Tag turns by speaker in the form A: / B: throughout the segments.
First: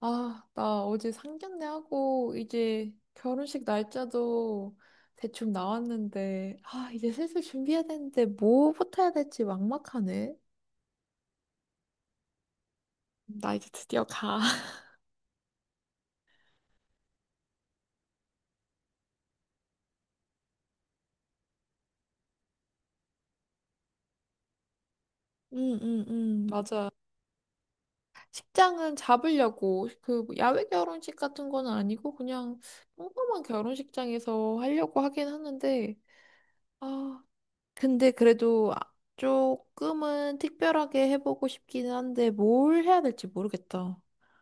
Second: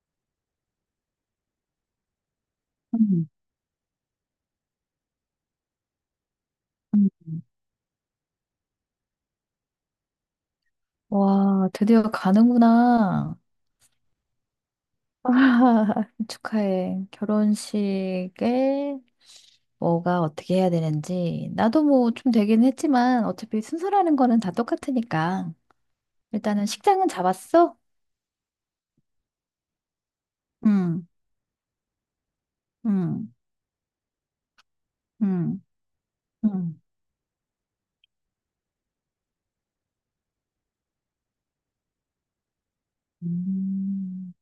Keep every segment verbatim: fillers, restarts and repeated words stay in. A: 아, 나 어제 상견례하고 이제
B: 음,
A: 결혼식 날짜도 대충 나왔는데, 아,
B: 음.
A: 이제 슬슬 준비해야 되는데 뭐부터 해야 될지 막막하네.
B: 와, 드디어 가는구나.
A: 나 이제 드디어 가.
B: 축하해. 결혼식에 뭐가 어떻게 해야 되는지. 나도 뭐 좀 되긴 했지만 어차피 순서라는 거는 다 똑같으니까.
A: 응, 응, 응,
B: 일단은
A: 맞아.
B: 식장은 잡았어?
A: 식장은 잡으려고 그 야외
B: 응,
A: 결혼식 같은 건 아니고 그냥
B: 응,
A: 평범한 결혼식장에서 하려고 하긴
B: 응,
A: 하는데,
B: 응.
A: 아, 근데 그래도 아- 조금은 특별하게 해보고 싶기는 한데 뭘 해야 될지 모르겠다.
B: 음.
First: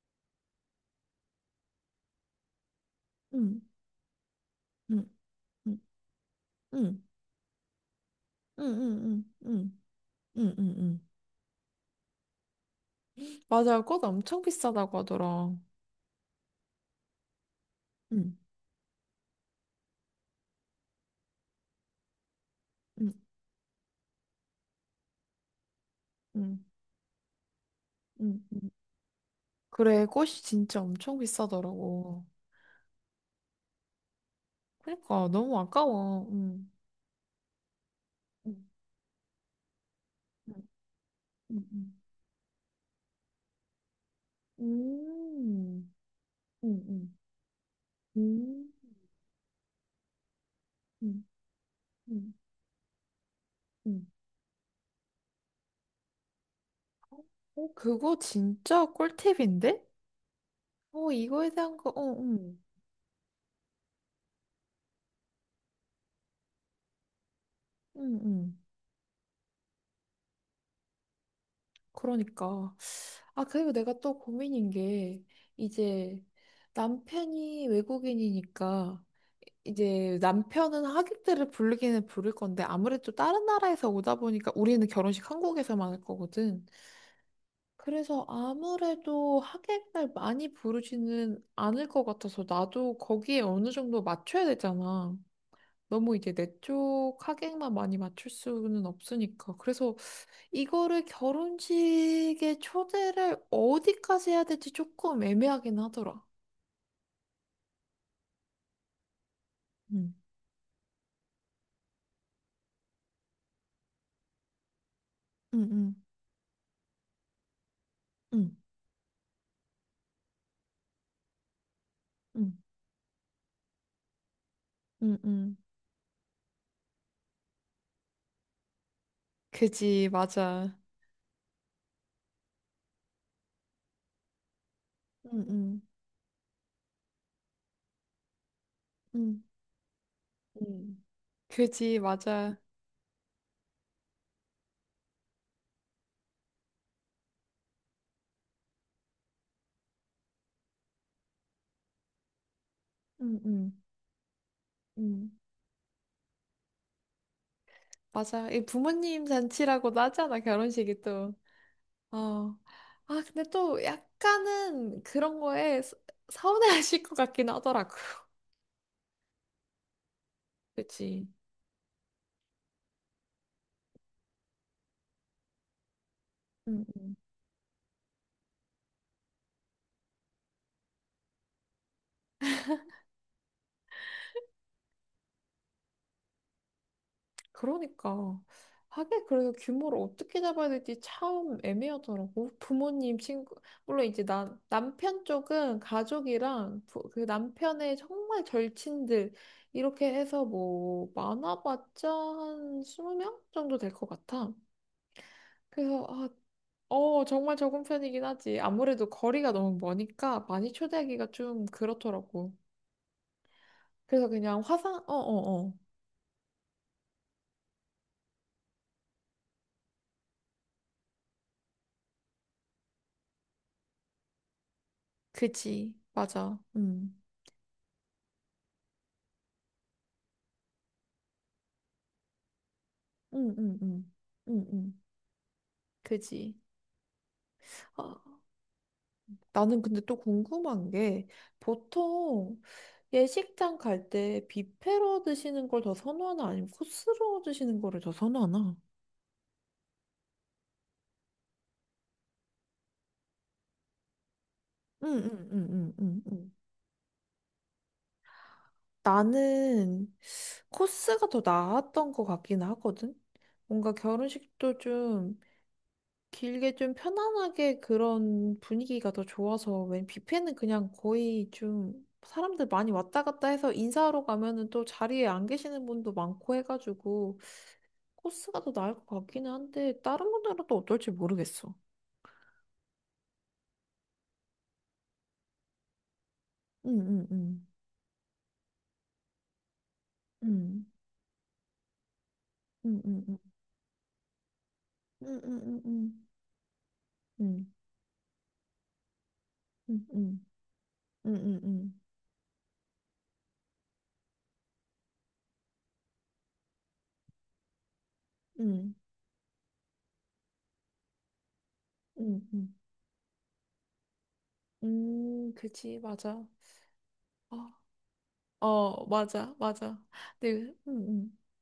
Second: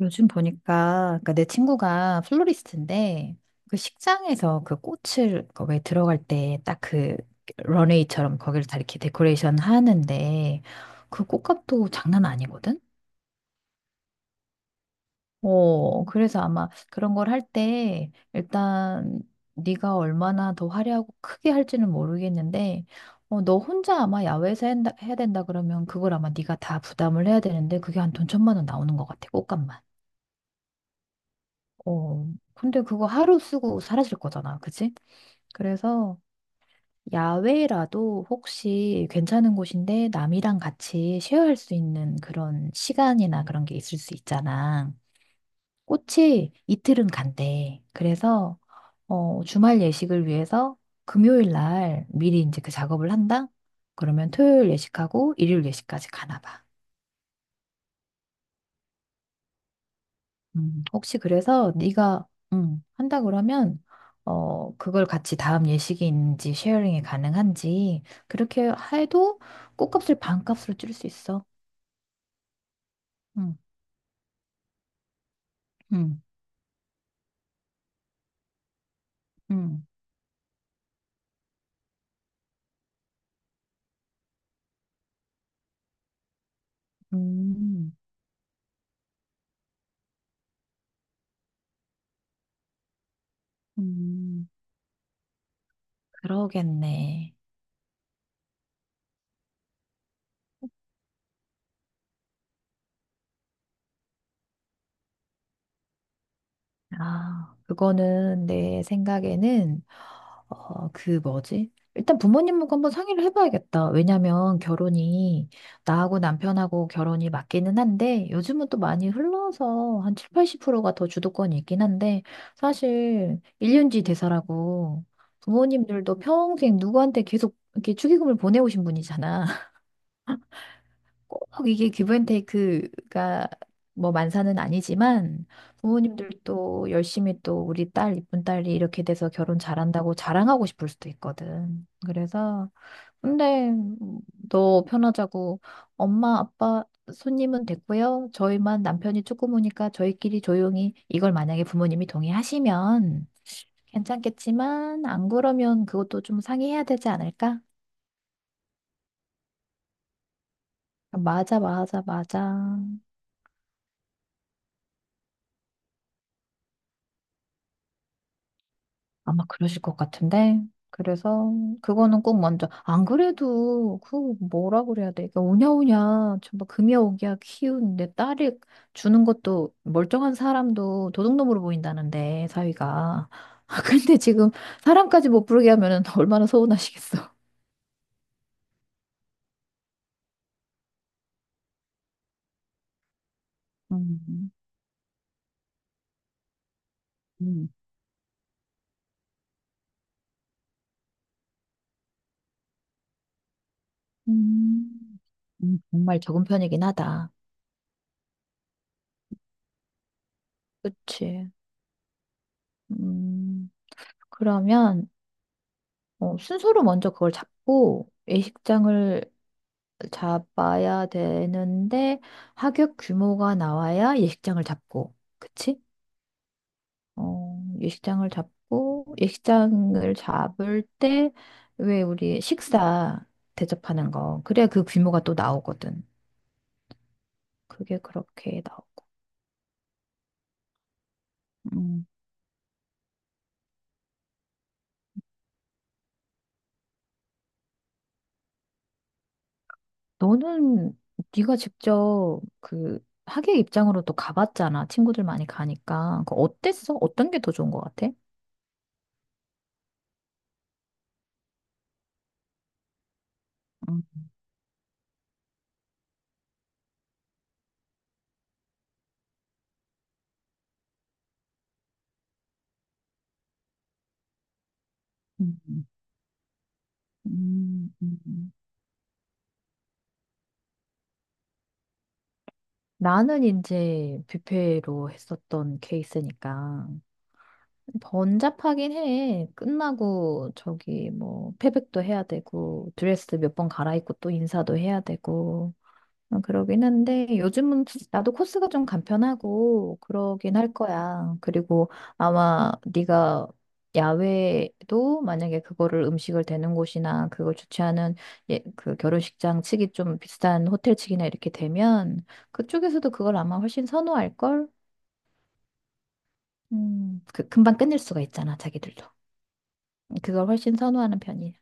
B: 요즘 보니까 그니까내 친구가 플로리스트인데
A: 응.
B: 그 식장에서 그
A: 응.
B: 꽃을 거
A: 응,
B: 기 들어갈 때 딱
A: 응,
B: 그 런웨이처럼
A: 응,
B: 거기를 다 이렇게
A: 응,
B: 데코레이션
A: 응, 응,
B: 하는데
A: 응, 응.
B: 그 꽃값도 장난 아니거든?
A: 맞아, 꽃 엄청 비싸다고 하더라.
B: 어, 그래서 아마 그런 걸 할 때
A: 응,
B: 일단 네가 얼마나 더 화려하고 크게 할지는 모르겠는데
A: 응,
B: 어, 너 혼자 아마 야외에서 한다- 해야 된다 그러면 그걸 아마 네가
A: 응,
B: 다 부담을 해야 되는데 그게 한 돈
A: 응.
B: 천만 원
A: 응.
B: 나오는 것 같아, 꽃값만.
A: 그래, 꽃이 진짜 엄청 비싸더라고.
B: 어, 근데 그거 하루 쓰고 사라질 거잖아, 그치?
A: 그러니까 너무
B: 그래서
A: 아까워. 응,
B: 야외라도
A: 응,
B: 혹시 괜찮은 곳인데
A: 응,
B: 남이랑 같이 쉐어할 수
A: 응,
B: 있는 그런 시간이나 그런 게 있을 수
A: 응.
B: 있잖아.
A: 음,
B: 꽃이
A: 응,
B: 이틀은
A: 응,
B: 간대. 그래서
A: 음,
B: 어, 주말 예식을 위해서
A: 응,
B: 금요일 날
A: 응,
B: 미리 이제 그 작업을 한다?
A: 응.
B: 그러면 토요일 예식하고 일요일 예식까지 가나 봐.
A: 어, 그거 진짜 꿀팁인데?
B: 음,
A: 어,
B: 혹시
A: 이거에
B: 그래서
A: 대한 거, 어,
B: 네가
A: 응,
B: 음, 한다 그러면 어, 그걸 같이 다음 예식이 있는지 쉐어링이 가능한지
A: 응, 응.
B: 그렇게 해도 꽃값을 반값으로 줄일 수 있어.
A: 그러니까. 아,
B: 음,
A: 그리고 내가 또 고민인 게, 이제
B: 음,
A: 남편이 외국인이니까,
B: 음,
A: 이제 남편은 하객들을 부르기는 부를 건데, 아무래도 다른 나라에서 오다 보니까 우리는 결혼식 한국에서만 할 거거든.
B: 음,
A: 그래서 아무래도 하객을 많이 부르지는 않을 것 같아서, 나도 거기에 어느 정도 맞춰야
B: 음.
A: 되잖아. 너무 이제 내 쪽
B: 그러겠네.
A: 하객만 많이 맞출 수는 없으니까. 그래서 이거를 결혼식에 초대를 어디까지 해야 될지 조금 애매하긴 하더라.
B: 아, 그거는 내 생각에는
A: 응,
B: 어, 그 뭐지? 일단 부모님하고 한번 상의를 해봐야겠다. 왜냐면 결혼이
A: 응, 응,
B: 나하고 남편하고 결혼이 맞기는 한데
A: 응,
B: 요즘은 또 많이 흘러서 한 칠십, 팔십 프로가 더 주도권이 있긴 한데
A: 응,
B: 사실 일륜지 대사라고
A: 응, 응.
B: 부모님들도 평생 누구한테 계속 이렇게 축의금을 보내오신 분이잖아.
A: 그지, 맞아.
B: 꼭 이게 기브앤테이크가 뭐 만사는
A: 응,
B: 아니지만
A: 응,
B: 부모님들도 열심히 또 우리 딸 이쁜 딸이 이렇게 돼서
A: 응.
B: 결혼 잘한다고 자랑하고 싶을
A: 응,
B: 수도 있거든.
A: 그지, 맞아.
B: 그래서 근데 너 편하자고 엄마 아빠 손님은 됐고요. 저희만 남편이 조금 오니까 저희끼리 조용히 이걸 만약에 부모님이 동의하시면
A: 응, 응,
B: 괜찮겠지만 안
A: 응.
B: 그러면 그것도 좀 상의해야 되지 않을까?
A: 맞아. 이 부모님 잔치라고도 하잖아, 결혼식이 또.
B: 맞아 맞아
A: 어.
B: 맞아.
A: 아, 근데 또 약간은 그런 거에 서- 서운해하실 것 같긴 하더라고.
B: 아마 그러실 것 같은데.
A: 그치.
B: 그래서 그거는 꼭 먼저 안 그래도 그 뭐라 그래야 돼. 그러니까 오냐오냐 전부
A: 응,
B: 금여오기야 키운 내 딸이 주는 것도 멀쩡한 사람도 도둑놈으로 보인다는데 사위가. 근데 지금 사람까지 못 부르게 하면은 얼마나 서운하시겠어.
A: 그러니까 하게 그래서 규모를 어떻게 잡아야 될지 참 애매하더라고. 부모님, 친구, 물론 이제
B: 음,
A: 남 남편 쪽은 가족이랑 부, 그
B: 음,
A: 남편의 정말 절친들 이렇게 해서 뭐 많아봤자 한 스무 명 정도 될 것 같아.
B: 음, 음,
A: 그래서
B: 정말
A: 아,
B: 적은 편이긴
A: 어,
B: 하다.
A: 정말 적은 편이긴 하지. 아무래도 거리가 너무 머니까 많이 초대하기가
B: 그치.
A: 좀 그렇더라고.
B: 음,
A: 그래서 그냥 화상,
B: 그러면,
A: 어, 어, 어.
B: 어, 순서로 먼저 그걸 잡고, 예식장을 잡아야 되는데 하객 규모가 나와야 예식장을 잡고 그치?
A: 그지. 맞아. 음.
B: 어, 예식장을 잡고 예식장을 잡을 때 왜 우리 식사
A: 음, 음,
B: 대접하는
A: 음.
B: 거
A: 음,
B: 그래야 그
A: 음.
B: 규모가 또 나오거든.
A: 그지?
B: 그게
A: 아,
B: 그렇게 나오고.
A: 나는 근데 또 궁금한 게
B: 음,
A: 보통 예식장 갈 때 뷔페로 드시는 걸 더 선호하나 아니면 코스로 드시는 거를 더 선호하나?
B: 너는 네가 직접 그 하객 입장으로 또 가봤잖아. 친구들 많이 가니까. 그
A: 응응응응응응.
B: 어땠어? 어떤 게 더 좋은 것 같아?
A: 나는 코스가 더 나았던 것 같긴 하거든. 뭔가
B: 음,
A: 결혼식도 좀 길게 좀 편안하게 그런 분위기가 더 좋아서 웬 뷔페는 그냥 거의 좀 사람들 많이 왔다 갔다 해서 인사하러 가면은 또 자리에 안 계시는
B: 음,
A: 분도 많고 해가지고
B: 음, 음.
A: 코스가 더 나을 것 같기는 한데 다른 분들은 또 어떨지 모르겠어.
B: 나는 이제 뷔페로 했었던 케이스니까
A: 응응응.
B: 번잡하긴 해. 끝나고
A: 응응응응.
B: 저기 뭐 패백도 해야 되고 드레스
A: 응응응응.
B: 몇 번 갈아입고 또 인사도 해야 되고
A: 응응응응.
B: 어, 그러긴 한데 요즘은 나도 코스가 좀 간편하고
A: 응응응.
B: 그러긴 할
A: 응
B: 거야.
A: 응응
B: 그리고
A: 응응.
B: 아마 네가 야외도 만약에 그거를 음식을 대는 곳이나 그걸 주최하는
A: 음, 음, 음, 음.
B: 예,
A: 음, 음, 음.
B: 그 결혼식장 측이 좀 비싼 호텔 측이나 이렇게 되면
A: 음, 음, 음. 음, 음, 음.
B: 그쪽에서도 그걸 아마 훨씬 선호할 걸.
A: 음, 그치, 맞아.
B: 음, 그
A: 어,
B: 금방 끝낼 수가 있잖아, 자기들도.
A: 어, 맞아, 맞아.
B: 음, 그걸
A: 네,
B: 훨씬 선호하는
A: 응응.
B: 편이야.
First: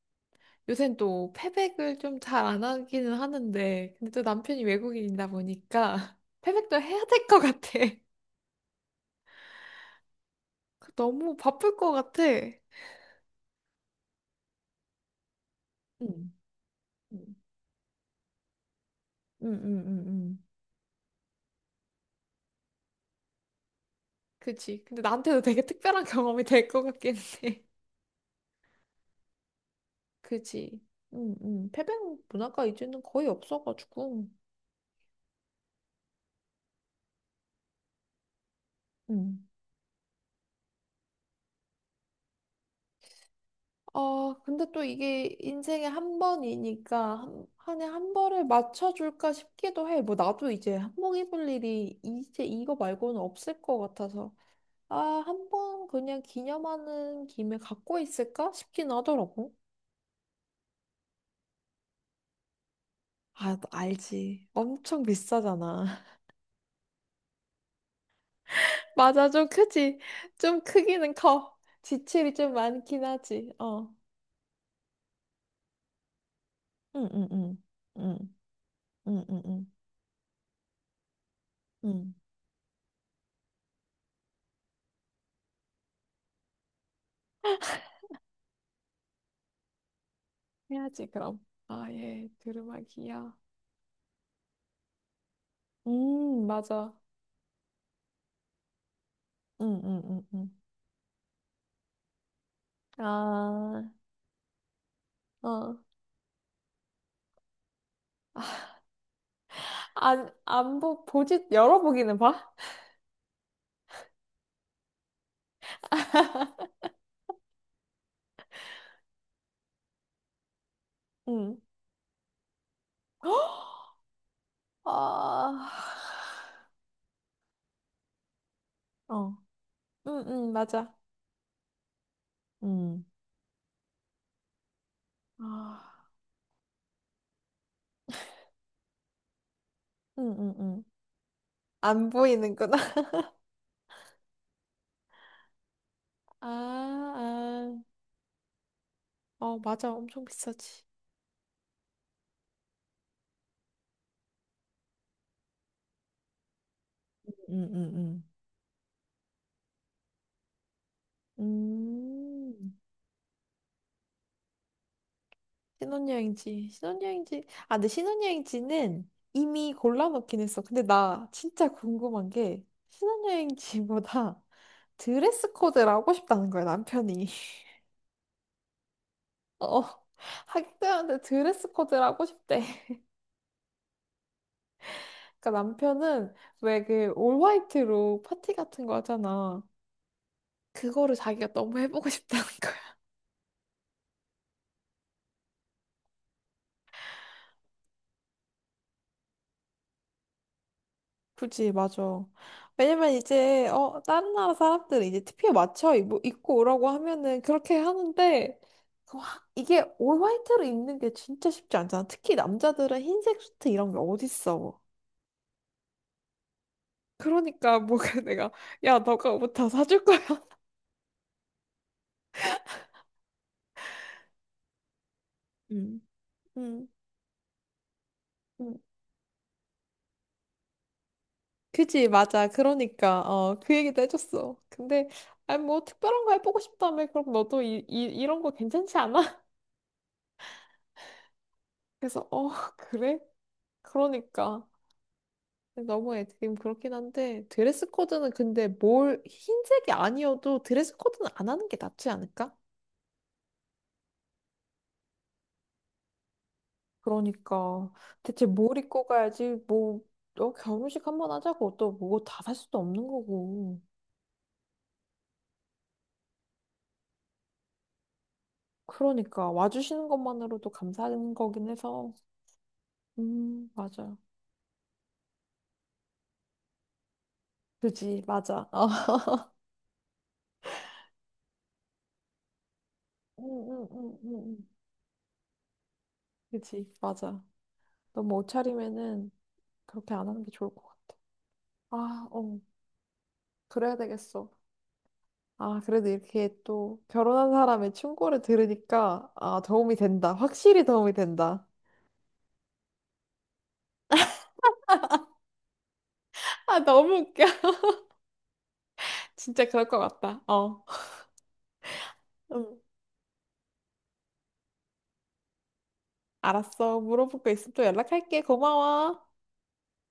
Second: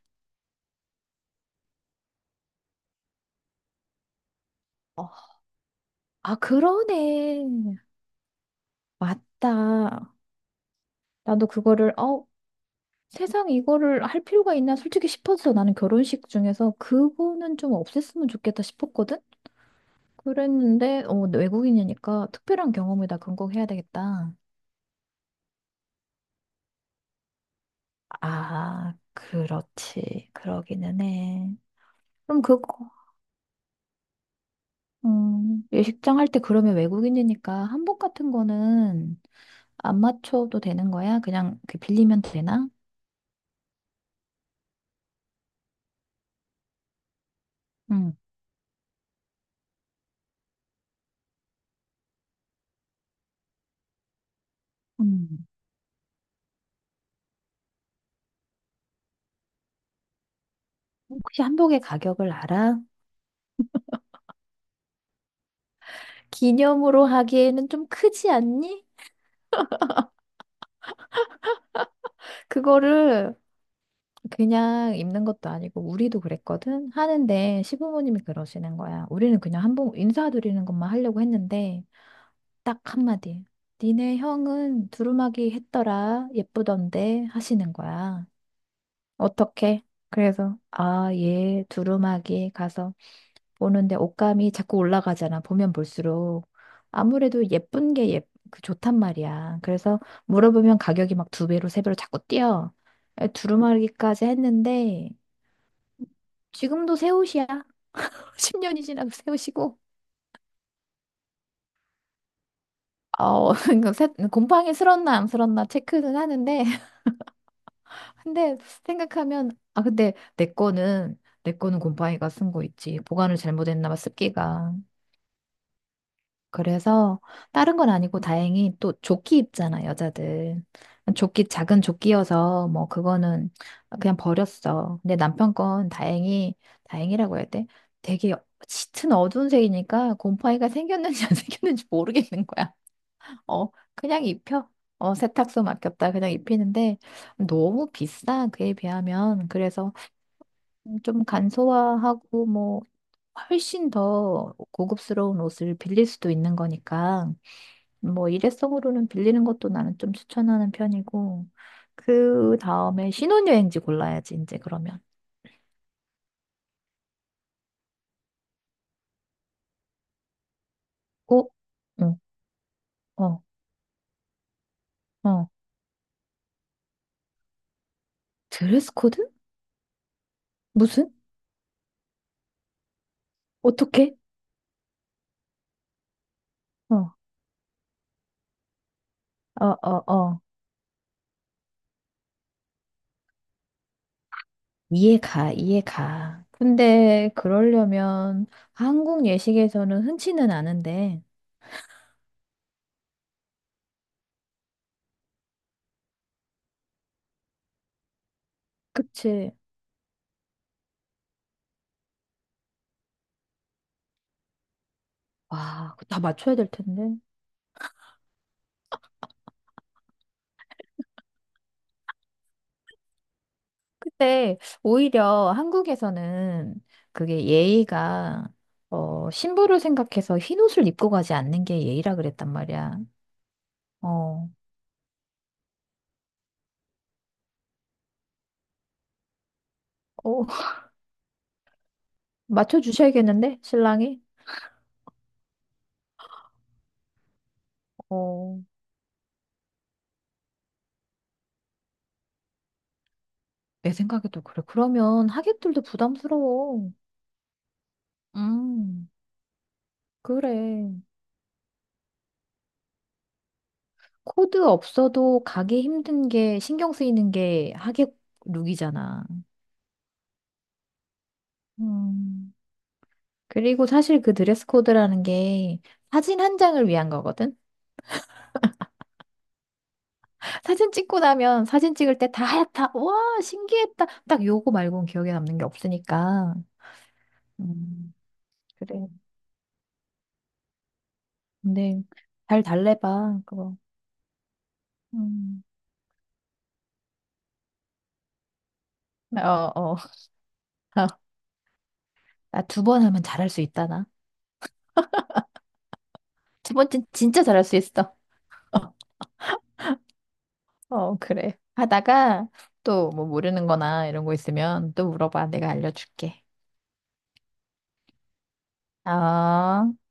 A: 요새는 또 패백을 좀 잘 안 하기는 하는데, 근데 또 남편이
B: 어,
A: 외국인이다 보니까
B: 아,
A: 패백도 해야 될 것 같아.
B: 그러네. 맞다.
A: 너무
B: 나도
A: 바쁠 것
B: 그거를
A: 같아.
B: 어 세상 이거를 할 필요가 있나 솔직히 싶어서 나는
A: 응
B: 결혼식
A: 응응응응
B: 중에서 그거는 좀 없앴으면 좋겠다 싶었거든? 그랬는데, 어, 외국인이니까 특별한 경험에다 근거해야 되겠다.
A: 그지. 근데 나한테도 되게 특별한 경험이 될 것 같긴 해.
B: 아, 그렇지.
A: 그지.
B: 그러기는 해.
A: 응응 패백
B: 그럼
A: 문화가
B: 그거,
A: 이제는 거의 없어가지고.
B: 음, 예식장 할 때 그러면 외국인이니까 한복 같은 거는
A: 응
B: 안 맞춰도 되는 거야? 그냥 그 빌리면 되나?
A: 아, 근데 또 이게 인생에 한 번이니까 한, 한해 한
B: 응.
A: 벌을 맞춰줄까 싶기도 해. 뭐 나도 이제 한복 입을 일이 이제 이거 말고는 없을 것 같아서. 아,
B: 음.
A: 한 번 그냥 기념하는 김에 갖고 있을까 싶긴 하더라고.
B: 혹시 한복의 가격을 알아?
A: 아, 너 알지. 엄청 비싸잖아.
B: 기념으로 하기에는 좀 크지 않니?
A: 맞아, 좀 크지. 좀 크기는 커. 지출이 좀 많긴
B: 그거를
A: 하지. 어.
B: 그냥 입는 것도 아니고 우리도 그랬거든.
A: 응, 응, 응.
B: 하는데 시부모님이
A: 응,
B: 그러시는 거야.
A: 응,
B: 우리는
A: 응,
B: 그냥
A: 응.
B: 한 번 인사드리는 것만 하려고 했는데
A: 응.
B: 딱 한마디. 니네 형은 두루마기 했더라. 예쁘던데 하시는 거야. 어떻게? 그래서
A: 해야지,
B: 아,
A: 그럼.
B: 얘
A: 아, 예.
B: 두루마기 가서
A: 두루마기야.
B: 보는데 옷감이 자꾸 올라가잖아. 보면
A: 음,
B: 볼수록
A: 맞아.
B: 아무래도 예쁜 게 예, 그 좋단 말이야.
A: 응,
B: 그래서
A: 응, 응, 응.
B: 물어보면 가격이 막 두 배로 세 배로 자꾸 뛰어. "아,
A: 아,
B: 두루마기까지 했는데
A: 어.
B: 지금도 새 옷이야. 십 년이 지나도 새 옷이고.
A: 안, 안 보, 보지, 열어보기는 봐?
B: 어, 이거 새- 곰팡이 슬었나 안 슬었나 체크는 하는데, 근데 생각하면, 아, 근데 내 거는, 내
A: 응.
B: 거는 곰팡이가 쓴 거 있지. 보관을 잘못했나 봐, 습기가.
A: 아,
B: 그래서 다른 건 아니고 다행히 또
A: 어.
B: 조끼 입잖아,
A: 응, 응,
B: 여자들.
A: 맞아.
B: 조끼, 작은 조끼여서 뭐
A: 음.
B: 그거는 그냥 버렸어. 근데
A: 아,
B: 남편 건 다행히, 다행이라고 해야 돼? 되게 짙은 어두운 색이니까
A: 응, 응,
B: 곰팡이가
A: 응.
B: 생겼는지 안 생겼는지
A: 안
B: 모르겠는 거야.
A: 보이는구나.
B: 어, 그냥 입혀. 어, 세탁소 맡겼다. 그냥
A: 아,
B: 입히는데
A: 아.
B: 너무 비싸. 그에 비하면.
A: 어, 맞아.
B: 그래서
A: 엄청 비싸지.
B: 좀 간소화하고 뭐 훨씬 더 고급스러운 옷을 빌릴 수도 있는 거니까.
A: 음, 음, 음.
B: 뭐 일회성으로는 빌리는 것도 나는 좀 추천하는 편이고 그
A: 음.
B: 다음에 신혼여행지 골라야지 이제 그러면
A: 신혼여행지, 신혼여행지. 아, 근데 신혼여행지는 이미 골라놓긴 했어. 근데 나
B: 어?
A: 진짜
B: 어,
A: 궁금한 게
B: 어,
A: 신혼여행지보다
B: 어.
A: 드레스 코드를 하고 싶다는 거야, 남편이.
B: 드레스 코드?
A: 어,
B: 무슨?
A: 하객들한테 드레스 코드를 하고 싶대.
B: 어떻게?
A: 그러니까 남편은 왜
B: 어,
A: 그 올 화이트로 파티 같은 거 하잖아.
B: 어, 어, 어.
A: 그거를 자기가 너무 해보고 싶다는 거야.
B: 이해가, 이해가. 근데 그러려면 한국 예식에서는 흔치는 않은데
A: 그지, 맞아. 왜냐면 이제, 어, 다른 나라 사람들은 이제 티피에 맞춰 입, 입고 오라고 하면은 그렇게 하는데, 그 확-
B: 그치?
A: 이게 올 화이트로 입는 게 진짜 쉽지 않잖아. 특히 남자들은 흰색 수트 이런 게 어딨어.
B: 와, 그거 다 맞춰야 될 텐데
A: 그러니까 뭐 내가, 야, 너가 옷 다 사줄 거야.
B: 근데 오히려
A: 음.
B: 한국에서는
A: 음,
B: 그게 예의가
A: 음.
B: 어, 신부를 생각해서 흰옷을 입고 가지 않는 게
A: 그지,
B: 예의라
A: 맞아.
B: 그랬단 말이야.
A: 그러니까, 어, 그 얘기도
B: 어,
A: 해줬어. 근데, 아니, 뭐, 특별한 거 해보고 싶다며. 그럼 너도 이, 이, 이런 거 괜찮지 않아?
B: 어,
A: 그래서, 어, 그래?
B: 맞춰주셔야겠는데, 신랑이?
A: 그러니까. 너무 애드림 그렇긴 한데 드레스 코드는
B: 어,
A: 근데 뭘 흰색이 아니어도 드레스 코드는 안 하는 게 낫지 않을까?
B: 내 생각에도 그래. 그러면 하객들도 부담스러워.
A: 그러니까 대체 뭘 입고
B: 음,
A: 가야지 뭐 어,
B: 그래.
A: 결혼식 한번 하자고 또 뭐 다 살 수도 없는 거고
B: 코드 없어도 가기 힘든 게 신경 쓰이는 게 하객 룩이잖아.
A: 그러니까 와주시는 것만으로도 감사한 거긴 해서
B: 음,
A: 음
B: 그리고
A: 맞아
B: 사실 그 드레스 코드라는 게 사진 한 장을 위한 거거든?
A: 그지 맞아 어.
B: 사진 찍고 나면 사진 찍을 때 다 하얗다. 와,
A: 음, 음,
B: 신기했다.
A: 음, 음,
B: 딱
A: 음.
B: 요거 말고는 기억에 남는 게 없으니까.
A: 그지 맞아
B: 음,
A: 너무
B: 그래.
A: 옷차림에는 그렇게 안 하는 게 좋을 것 같아
B: 근데
A: 아 어
B: 잘 달래봐. 그거.
A: 그래야 되겠어
B: 음.
A: 아, 그래도 이렇게 또 결혼한 사람의 충고를 들으니까, 아,
B: 어,
A: 도움이
B: 어.
A: 된다. 확실히 도움이 된다.
B: 나 두 번 하면 잘할 수 있다, 나. 두
A: 아,
B: 번째
A: 너무
B: 진짜
A: 웃겨.
B: 잘할 수 있어.
A: 진짜 그럴 것 같다. 어.
B: 어, 그래. 하다가
A: 음,
B: 또 뭐 모르는 거나 이런 거 있으면 또 물어봐. 내가 알려줄게.
A: 알았어. 물어볼 거 있으면 또 연락할게. 고마워.
B: 어.